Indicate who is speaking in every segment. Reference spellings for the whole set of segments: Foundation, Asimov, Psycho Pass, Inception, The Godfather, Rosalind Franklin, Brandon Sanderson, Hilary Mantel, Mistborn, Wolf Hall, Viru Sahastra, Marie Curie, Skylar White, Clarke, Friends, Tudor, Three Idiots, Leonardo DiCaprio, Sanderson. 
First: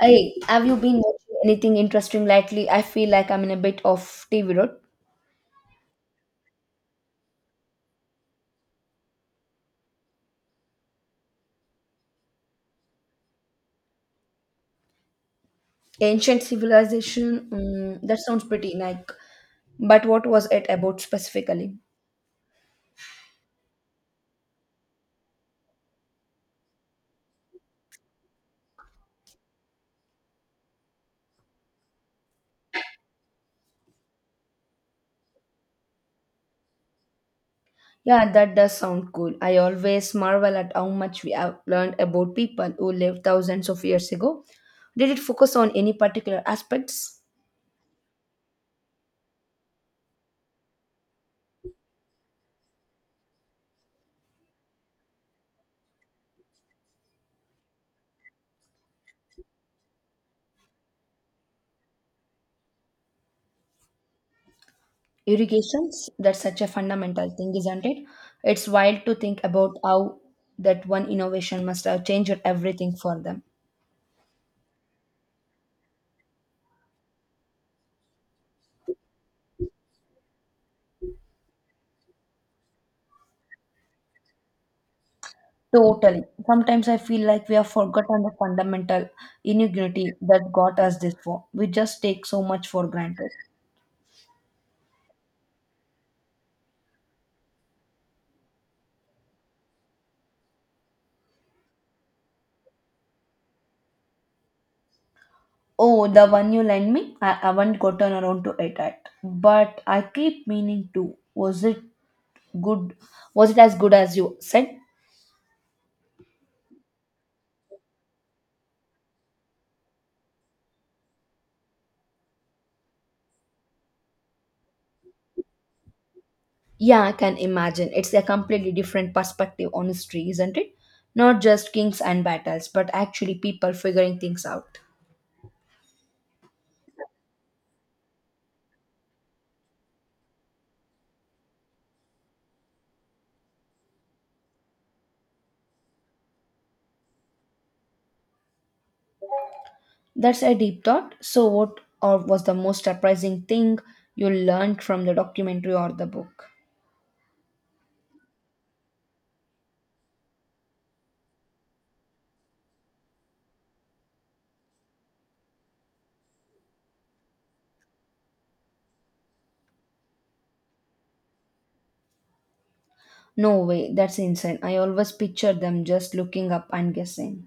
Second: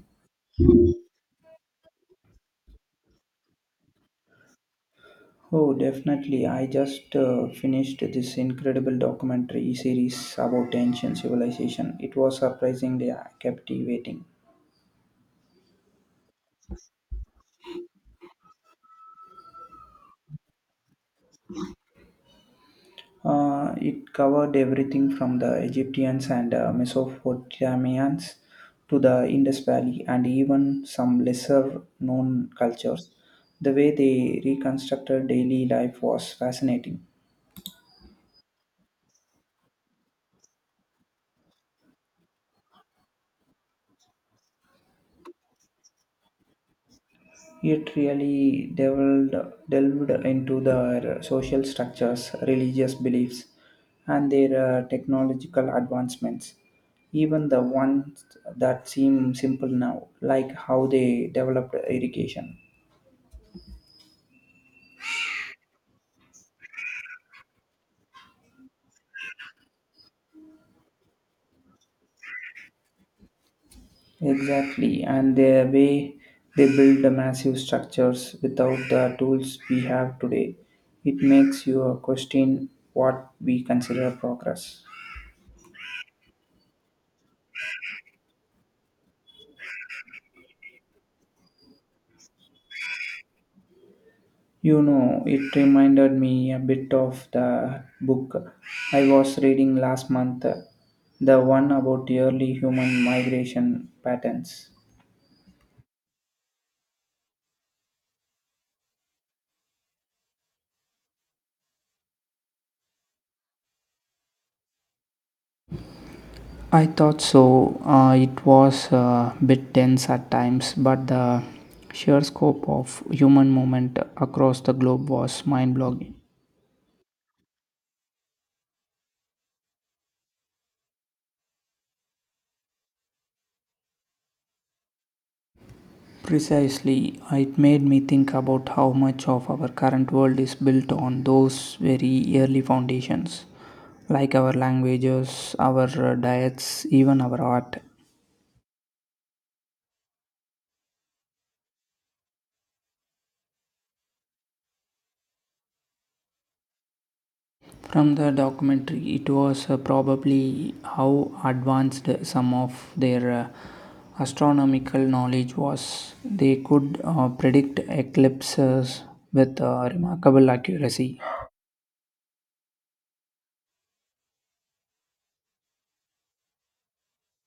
Speaker 1: Hey, have you been watching anything interesting lately? I feel like I'm in a bit of TV rot.
Speaker 2: Oh, definitely. I just finished this incredible documentary series about ancient civilization. It was surprisingly captivating.
Speaker 1: Ancient civilization, that sounds pretty like. But what was it about specifically?
Speaker 2: It covered everything from the Egyptians and Mesopotamians to the Indus Valley and even some lesser known cultures. The way they reconstructed daily life was fascinating.
Speaker 1: Yeah, that does sound cool. I always marvel at how much we have learned about people who lived thousands of years ago. Did it focus on any particular aspects?
Speaker 2: It delved into their social structures, religious beliefs, and their technological advancements, even the ones that seem simple now, like how they developed irrigation.
Speaker 1: Irrigations? That's such a fundamental thing, isn't it? It's wild to think about how that one innovation must have changed everything for them.
Speaker 2: Exactly, and the way they build the massive structures without the tools we have today, it makes you question what we consider progress.
Speaker 1: Totally. Sometimes I feel like we have forgotten the fundamental inutility that got us this far. We just take so much for granted.
Speaker 2: You know, it reminded me a bit of the book I was reading last month, the one about early human migration patterns.
Speaker 1: Oh, the one you lent me, I haven't gotten around to it yet. But I keep meaning to. Was it good? Was it as good as you said?
Speaker 2: I thought so. It was a bit dense at times, but the sheer scope of human movement across the globe was mind-blowing.
Speaker 1: Yeah, I can imagine. It's a completely different perspective on history, isn't it? Not just kings and battles, but actually people figuring things out.
Speaker 2: Precisely, it made me think about how much of our current world is built on those very early foundations, like our languages, our diets, even our art.
Speaker 1: That's a deep thought. So, what or was the most surprising thing you learned from the documentary or the book?
Speaker 2: From the documentary, it was probably how advanced some of their astronomical knowledge was. They could predict eclipses with remarkable accuracy.
Speaker 1: No way, that's insane. I always picture them just looking up and guessing.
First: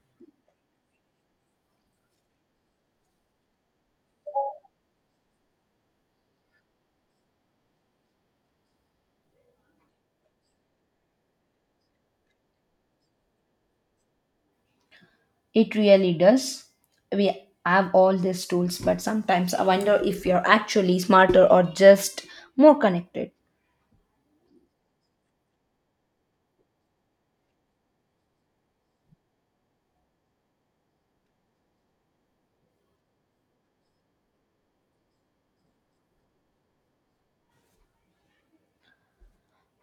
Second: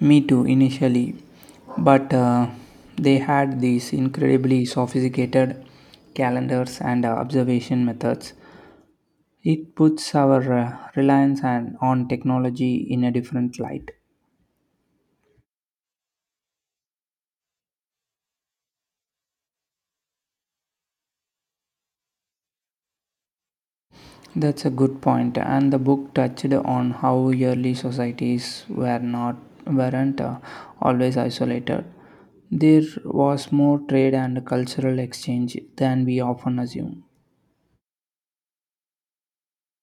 Speaker 2: Me too, initially. But they had these incredibly sophisticated calendars and observation methods. It puts our reliance on technology in a different light.
Speaker 1: It really does. We have all these tools, but sometimes I wonder if you're actually smarter or just more connected.
Speaker 2: That's a good point. And the book touched on how early societies weren't always isolated. There was more trade and cultural exchange than we often assume.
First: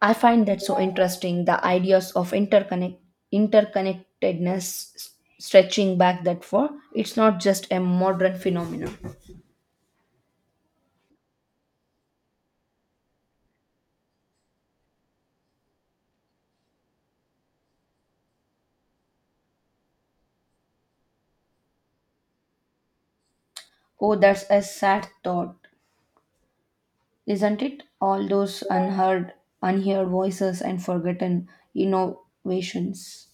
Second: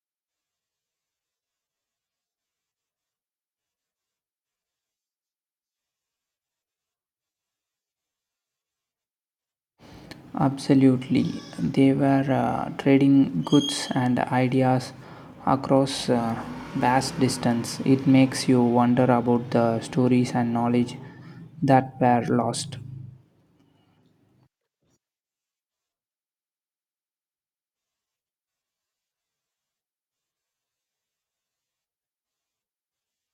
Speaker 1: I find that so interesting the ideas of interconnectedness s- stretching back that far. It's not just a modern phenomenon.
Speaker 2: Absolutely. They were trading goods and ideas across vast distance. It makes you wonder about the stories and knowledge that were lost.
Speaker 1: Oh, that's a sad thought, isn't it? All those unheard voices and forgotten innovations.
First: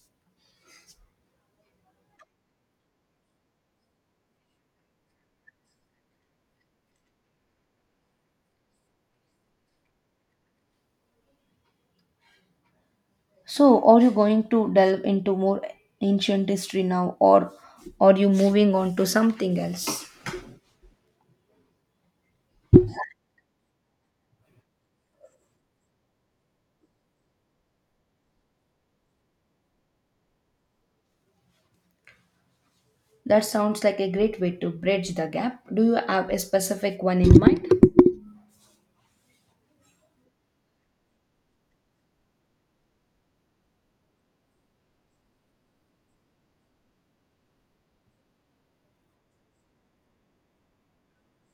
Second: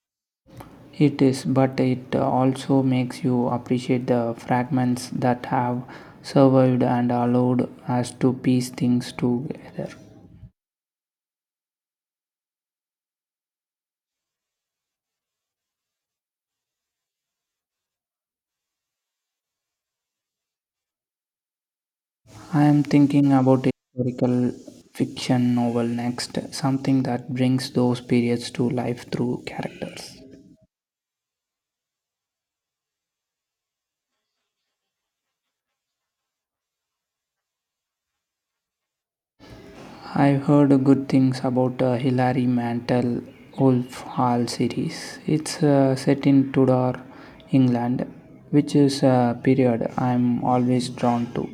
Speaker 2: It is, but it also makes you appreciate the fragments that have survived and allowed us to piece things together.
Speaker 1: So, are you going to delve into more ancient history now, or are you moving on to something else?
Speaker 2: I am thinking about historical fiction novel next, something that brings those periods to life through characters.
Speaker 1: That sounds like a great way to bridge the gap. Do you have a specific one in mind?
Speaker 2: I've heard good things about Hilary Mantel Wolf Hall series. It's set in Tudor, England, which is a period I'm always drawn to.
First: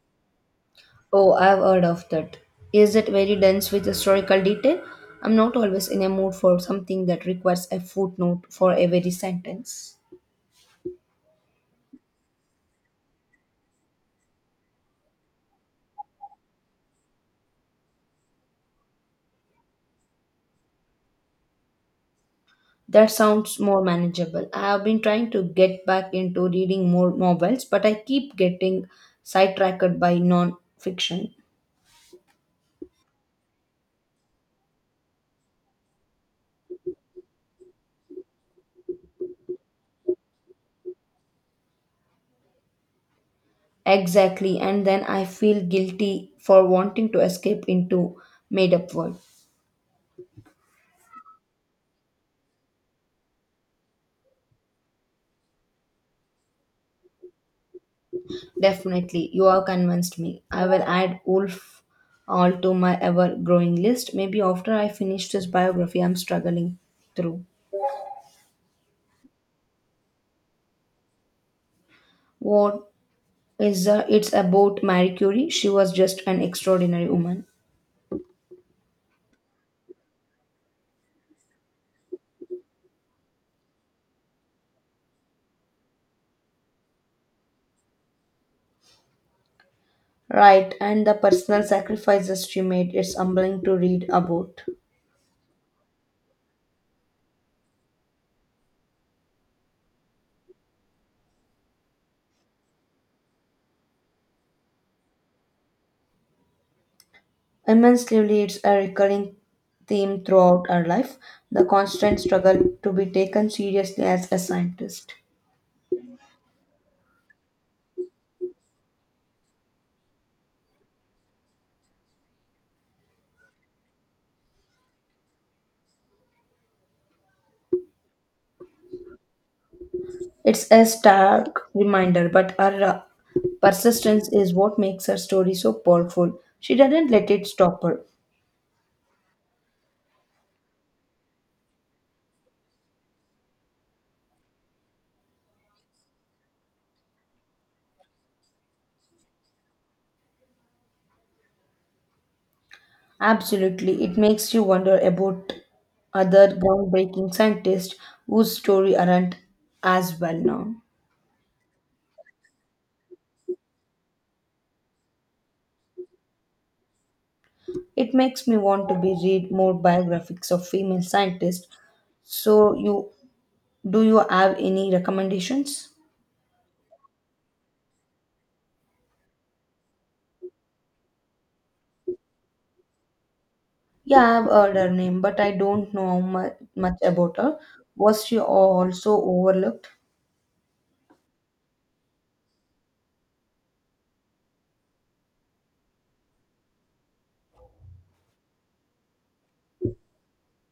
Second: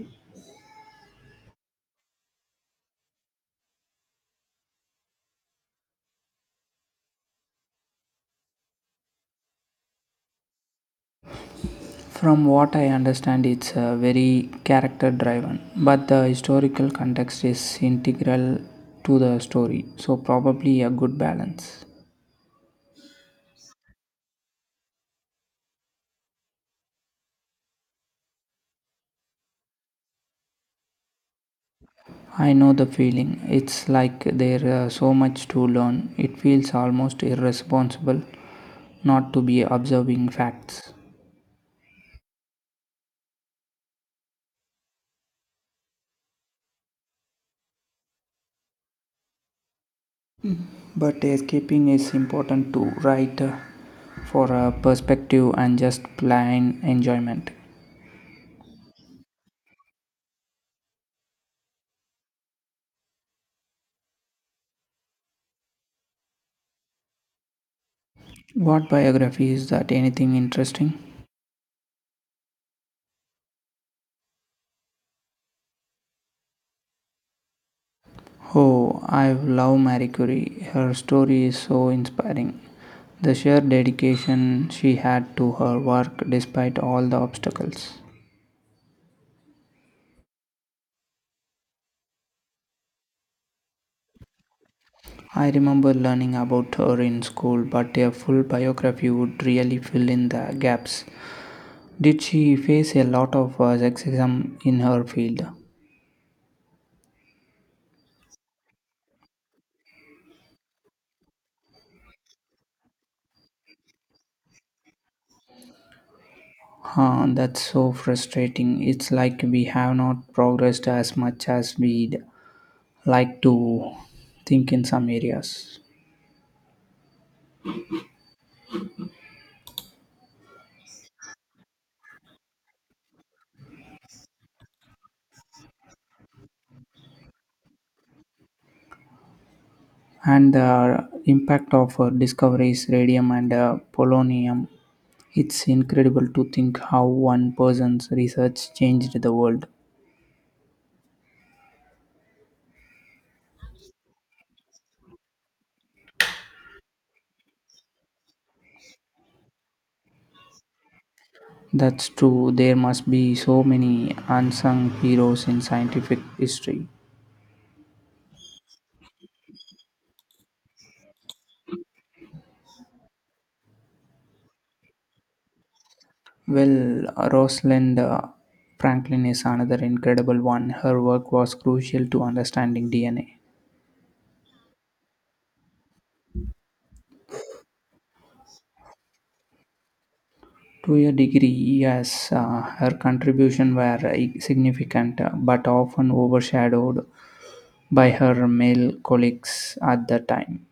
Speaker 1: Oh, I've heard of that. Is it very dense with historical detail? I'm not always in a mood for something that requires a footnote for every sentence.
Speaker 2: From what I understand, it's very character driven, but the historical context is integral to the story, so, probably a good balance.
Speaker 1: That sounds more manageable. I have been trying to get back into reading more novels, but I keep getting sidetracked by non-fiction.
Speaker 2: I know the feeling. It's like there's so much to learn. It feels almost irresponsible not to be observing facts.
Speaker 1: Exactly, and then I feel guilty for wanting to escape into made-up world.
Speaker 2: But escaping is important too, right? For a perspective and just plain enjoyment.
Speaker 1: Definitely, you have convinced me. I will add Wolf all to my ever-growing list. Maybe after I finish this biography, I'm struggling through.
Speaker 2: What biography is that? Anything interesting?
Speaker 1: What is it's about Marie Curie? She was just an extraordinary woman.
Speaker 2: Oh, I love Marie Curie. Her story is so inspiring. The sheer dedication she had to her work despite all the obstacles.
Speaker 1: Right, and the personal sacrifices she made, it's humbling to read about.
Speaker 2: I remember learning about her in school, but a full biography would really fill in the gaps. Did she face a lot of sexism in her field?
Speaker 1: Immensely, it's a recurring theme throughout her life the constant struggle to be taken seriously as a scientist.
Speaker 2: Huh, that's so frustrating. It's like we have not progressed as much as we'd like to think in some areas.
Speaker 1: It's a stark reminder, but her persistence is what makes her story so powerful. She didn't let it stop her.
Speaker 2: And the impact of her discoveries, radium and polonium, it's incredible to think how one person's research changed the world.
Speaker 1: Absolutely, it makes you wonder about other groundbreaking scientists whose story aren't as well known.
Speaker 2: That's true. There must be so many unsung heroes in scientific history.
Speaker 1: It makes me want to be read more biographies of female scientists. So you do you have any recommendations?
Speaker 2: Well, Rosalind Franklin is another incredible one. Her work was crucial to understanding DNA.
Speaker 1: Yeah, I've heard her name, but I don't know much about her. Was she also overlooked?
Speaker 2: To a degree, yes, her contribution were significant, but often overshadowed by her male colleagues at the time.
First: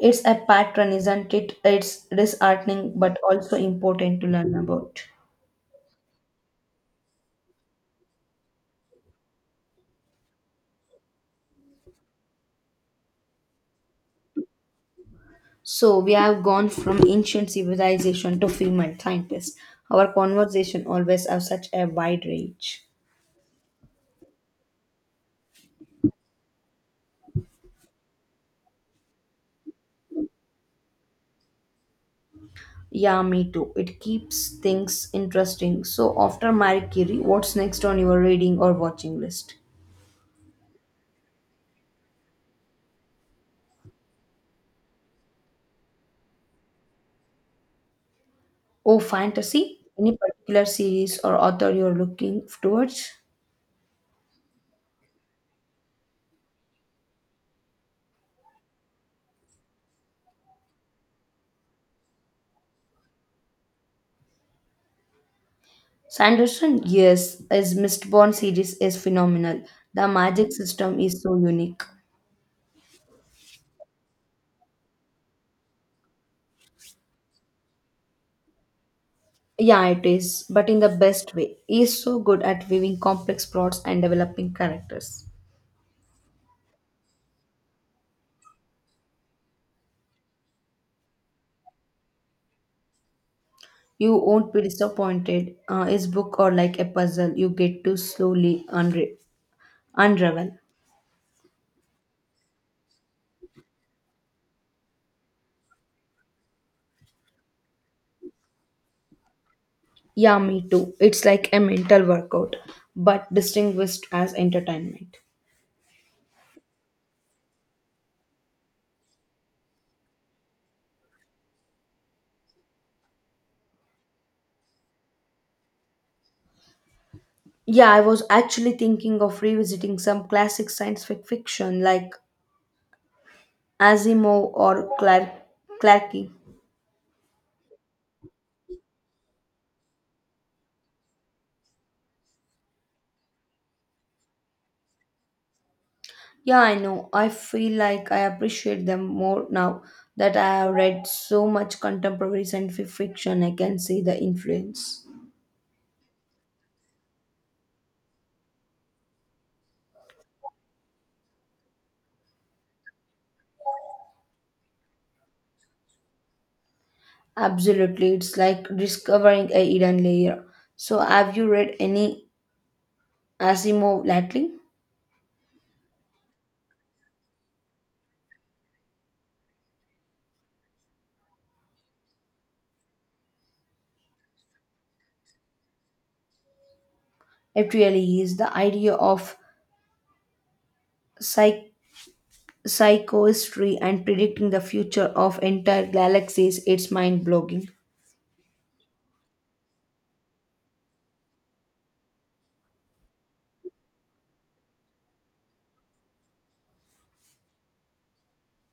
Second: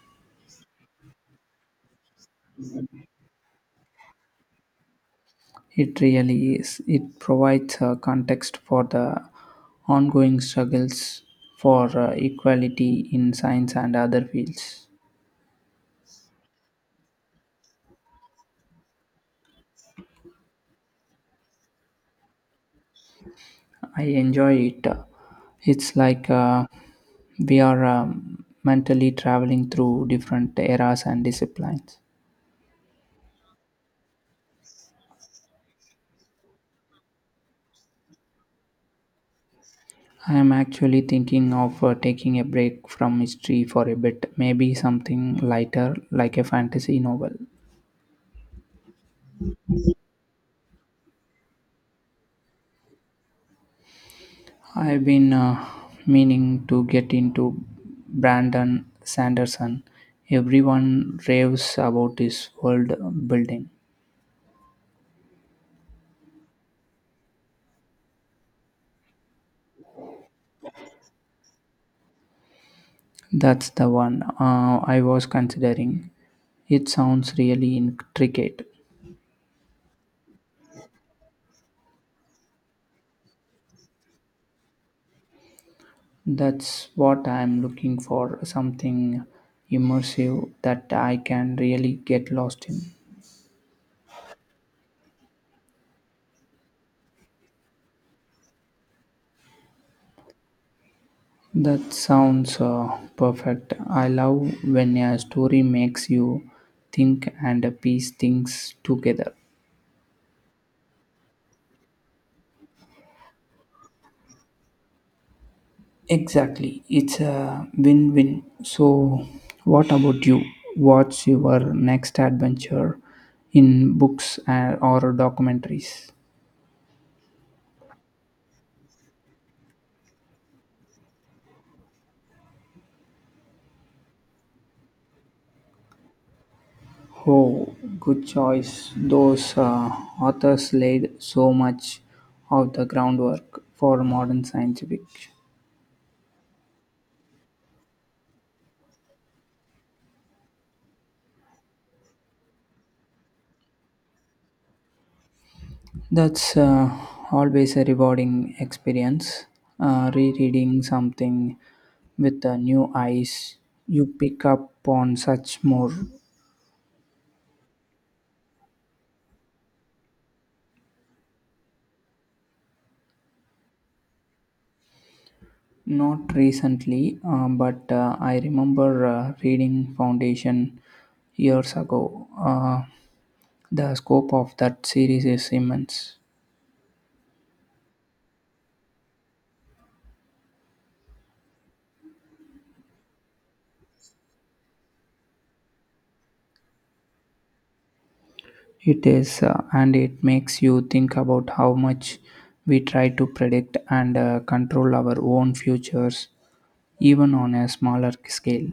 Speaker 1: It's a pattern, isn't it? It's disheartening, but also important to learn about.
Speaker 2: It really is. It provides a context for the ongoing struggles for equality in science and other fields.
Speaker 1: So we have gone from ancient civilization to female scientists. Our conversation always have such a wide range.
Speaker 2: I enjoy it. It's like we are mentally traveling through different eras and disciplines.
Speaker 1: Yeah, me too. It keeps things interesting. So, after Marie Curie, what's next on your reading or watching list?
Speaker 2: I am actually thinking of taking a break from history for a bit, maybe something lighter like a fantasy novel.
Speaker 1: Oh, fantasy? Any particular series or author you're looking towards?
Speaker 2: I've been meaning to get into Brandon Sanderson. Everyone raves about his world building.
Speaker 1: Sanderson? Yes, his Mistborn series is phenomenal. The magic system is so unique.
Speaker 2: That's the one I was considering. It sounds really intricate.
Speaker 1: Yeah, it is, but in the best way. He is so good at weaving complex plots and developing characters.
Speaker 2: That's what I'm looking for, something immersive that I can really get lost in.
Speaker 1: You won't be disappointed. His book are like a puzzle you get to slowly unravel.
Speaker 2: That sounds perfect. I love when a story makes you think and piece things together.
Speaker 1: Yeah, me too. It's like a mental workout, but distinguished as entertainment.
Speaker 2: Exactly, it's a win win. So, what about you? What's your next adventure in books and, or documentaries?
Speaker 1: Yeah, I was actually thinking of revisiting some classic fiction like Asimov or Clarke.
Speaker 2: Oh, good choice. Those authors laid so much of the groundwork for modern science fiction.
Speaker 1: Yeah, I know. I feel like I appreciate them more now that I have read so much contemporary fiction. I can see the influence.
Speaker 2: That's always a rewarding experience. Rereading something with the new eyes, you pick up on such more.
Speaker 1: Absolutely, it's like discovering a hidden layer. So, have you read any Asimov lately?
Speaker 2: Not recently, but I remember reading Foundation years ago. The scope of that series is immense.
Speaker 1: It really is the idea of psych- psychohistory and predicting the future of entire galaxies. It's mind blogging.
Speaker 2: It is, and it makes you think about how much we try to predict and control our own futures, even on a smaller scale.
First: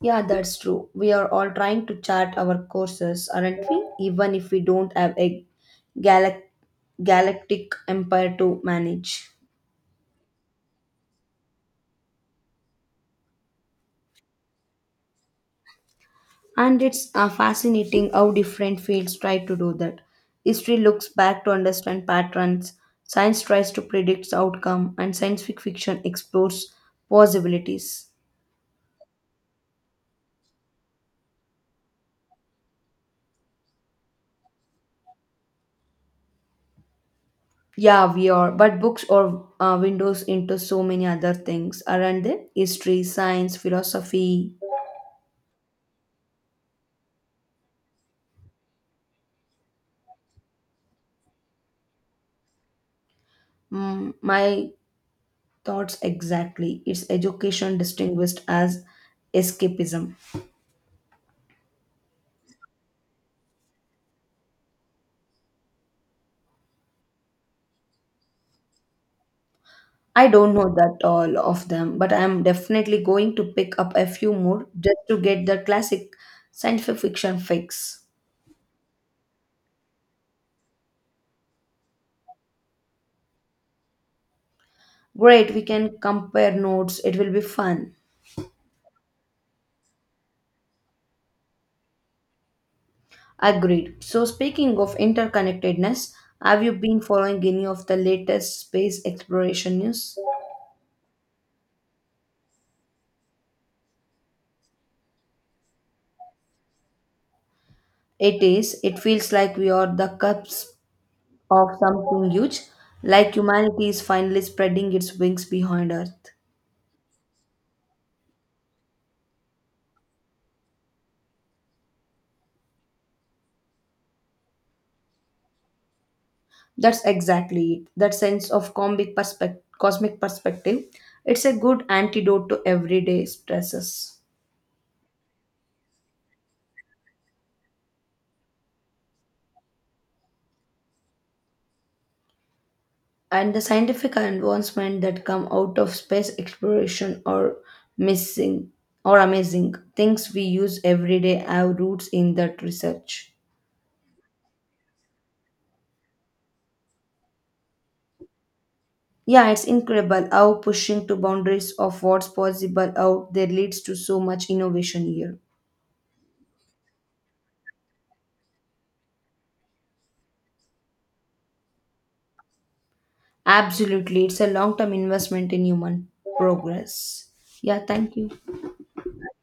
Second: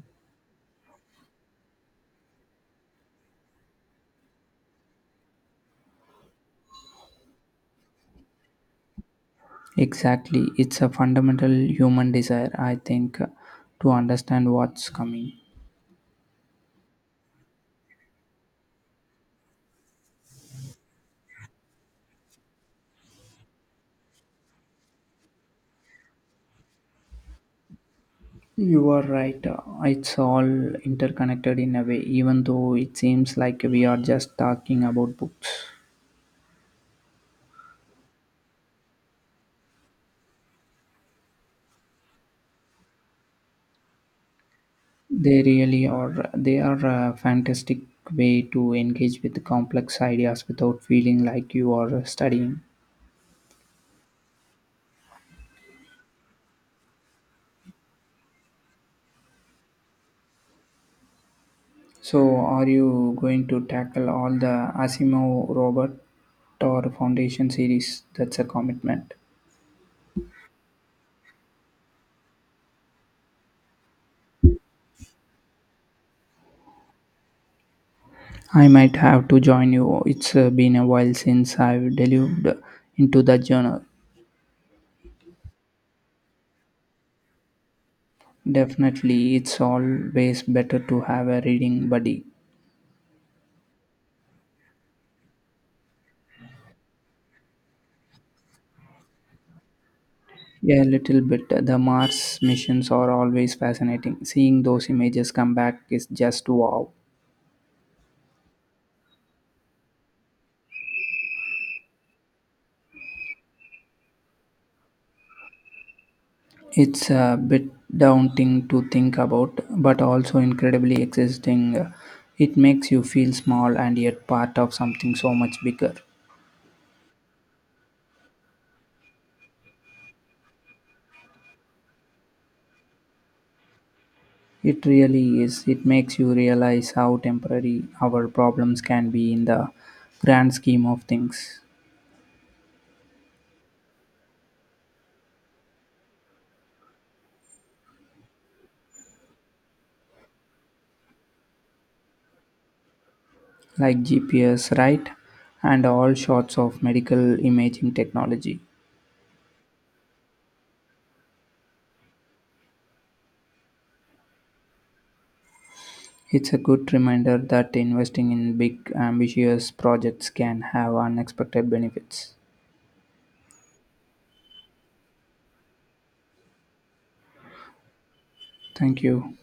Speaker 1: Yeah, that's true. We are all trying to chart our courses, aren't we? Even if we don't have a galac- galactic empire to manage.
Speaker 2: Exactly, it's a fundamental human desire, I think, to understand what's coming.
Speaker 1: And it's fascinating how different fields try to do that. History looks back to understand patterns, science tries to predict outcome, and fiction explores possibilities.
Speaker 2: You are right. It's all interconnected in a way, even though it seems like we are just talking about books.
Speaker 1: Yeah, we are. But books are windows into so many other things, aren't they? History, science, philosophy.
Speaker 2: They really are. They are a fantastic way to engage with complex ideas without feeling like you are studying.
Speaker 1: Mm, my thoughts exactly. It's education distinguished as escapism.
Speaker 2: So, are you going to tackle all the Asimov Robert or Foundation series? That's a commitment.
Speaker 1: I don't know that all of them, but I'm definitely going to pick up a few more just to get the classic science fiction fix.
Speaker 2: I might have to join you. It's been a while since I've delved into the journal.
Speaker 1: Great, we can compare notes. It will be fun.
Speaker 2: Definitely, it's always better to have a reading buddy.
Speaker 1: Agreed. So, speaking of interconnectedness, have you been following any of the latest space exploration news?
Speaker 2: Yeah, a little bit. The Mars missions are always fascinating. Seeing those images come back is just wow.
Speaker 1: It is. It feels like we are the cusp of something huge, like humanity is finally spreading its wings behind Earth.
Speaker 2: It's a bit daunting to think about, but also incredibly exciting. It makes you feel small and yet part of something so much bigger.
Speaker 1: That's exactly it. That sense of cosmic perspective. It's a good antidote to everyday stresses.
Speaker 2: It really is. It makes you realize how temporary our problems can be in the grand scheme of things.
Speaker 1: And the scientific advancement that come out of space exploration are missing or amazing things we use every day have roots in that research.
Speaker 2: Like GPS, right? And all sorts of medical imaging technology.
Speaker 1: Yeah, it's incredible how pushing to boundaries of what's possible out there leads to so much innovation here.
Speaker 2: It's a good reminder that investing in big, ambitious projects can have unexpected benefits.
Speaker 1: Absolutely, it's a long-term investment in human progress. Yeah, thank you.
Speaker 2: Thank you.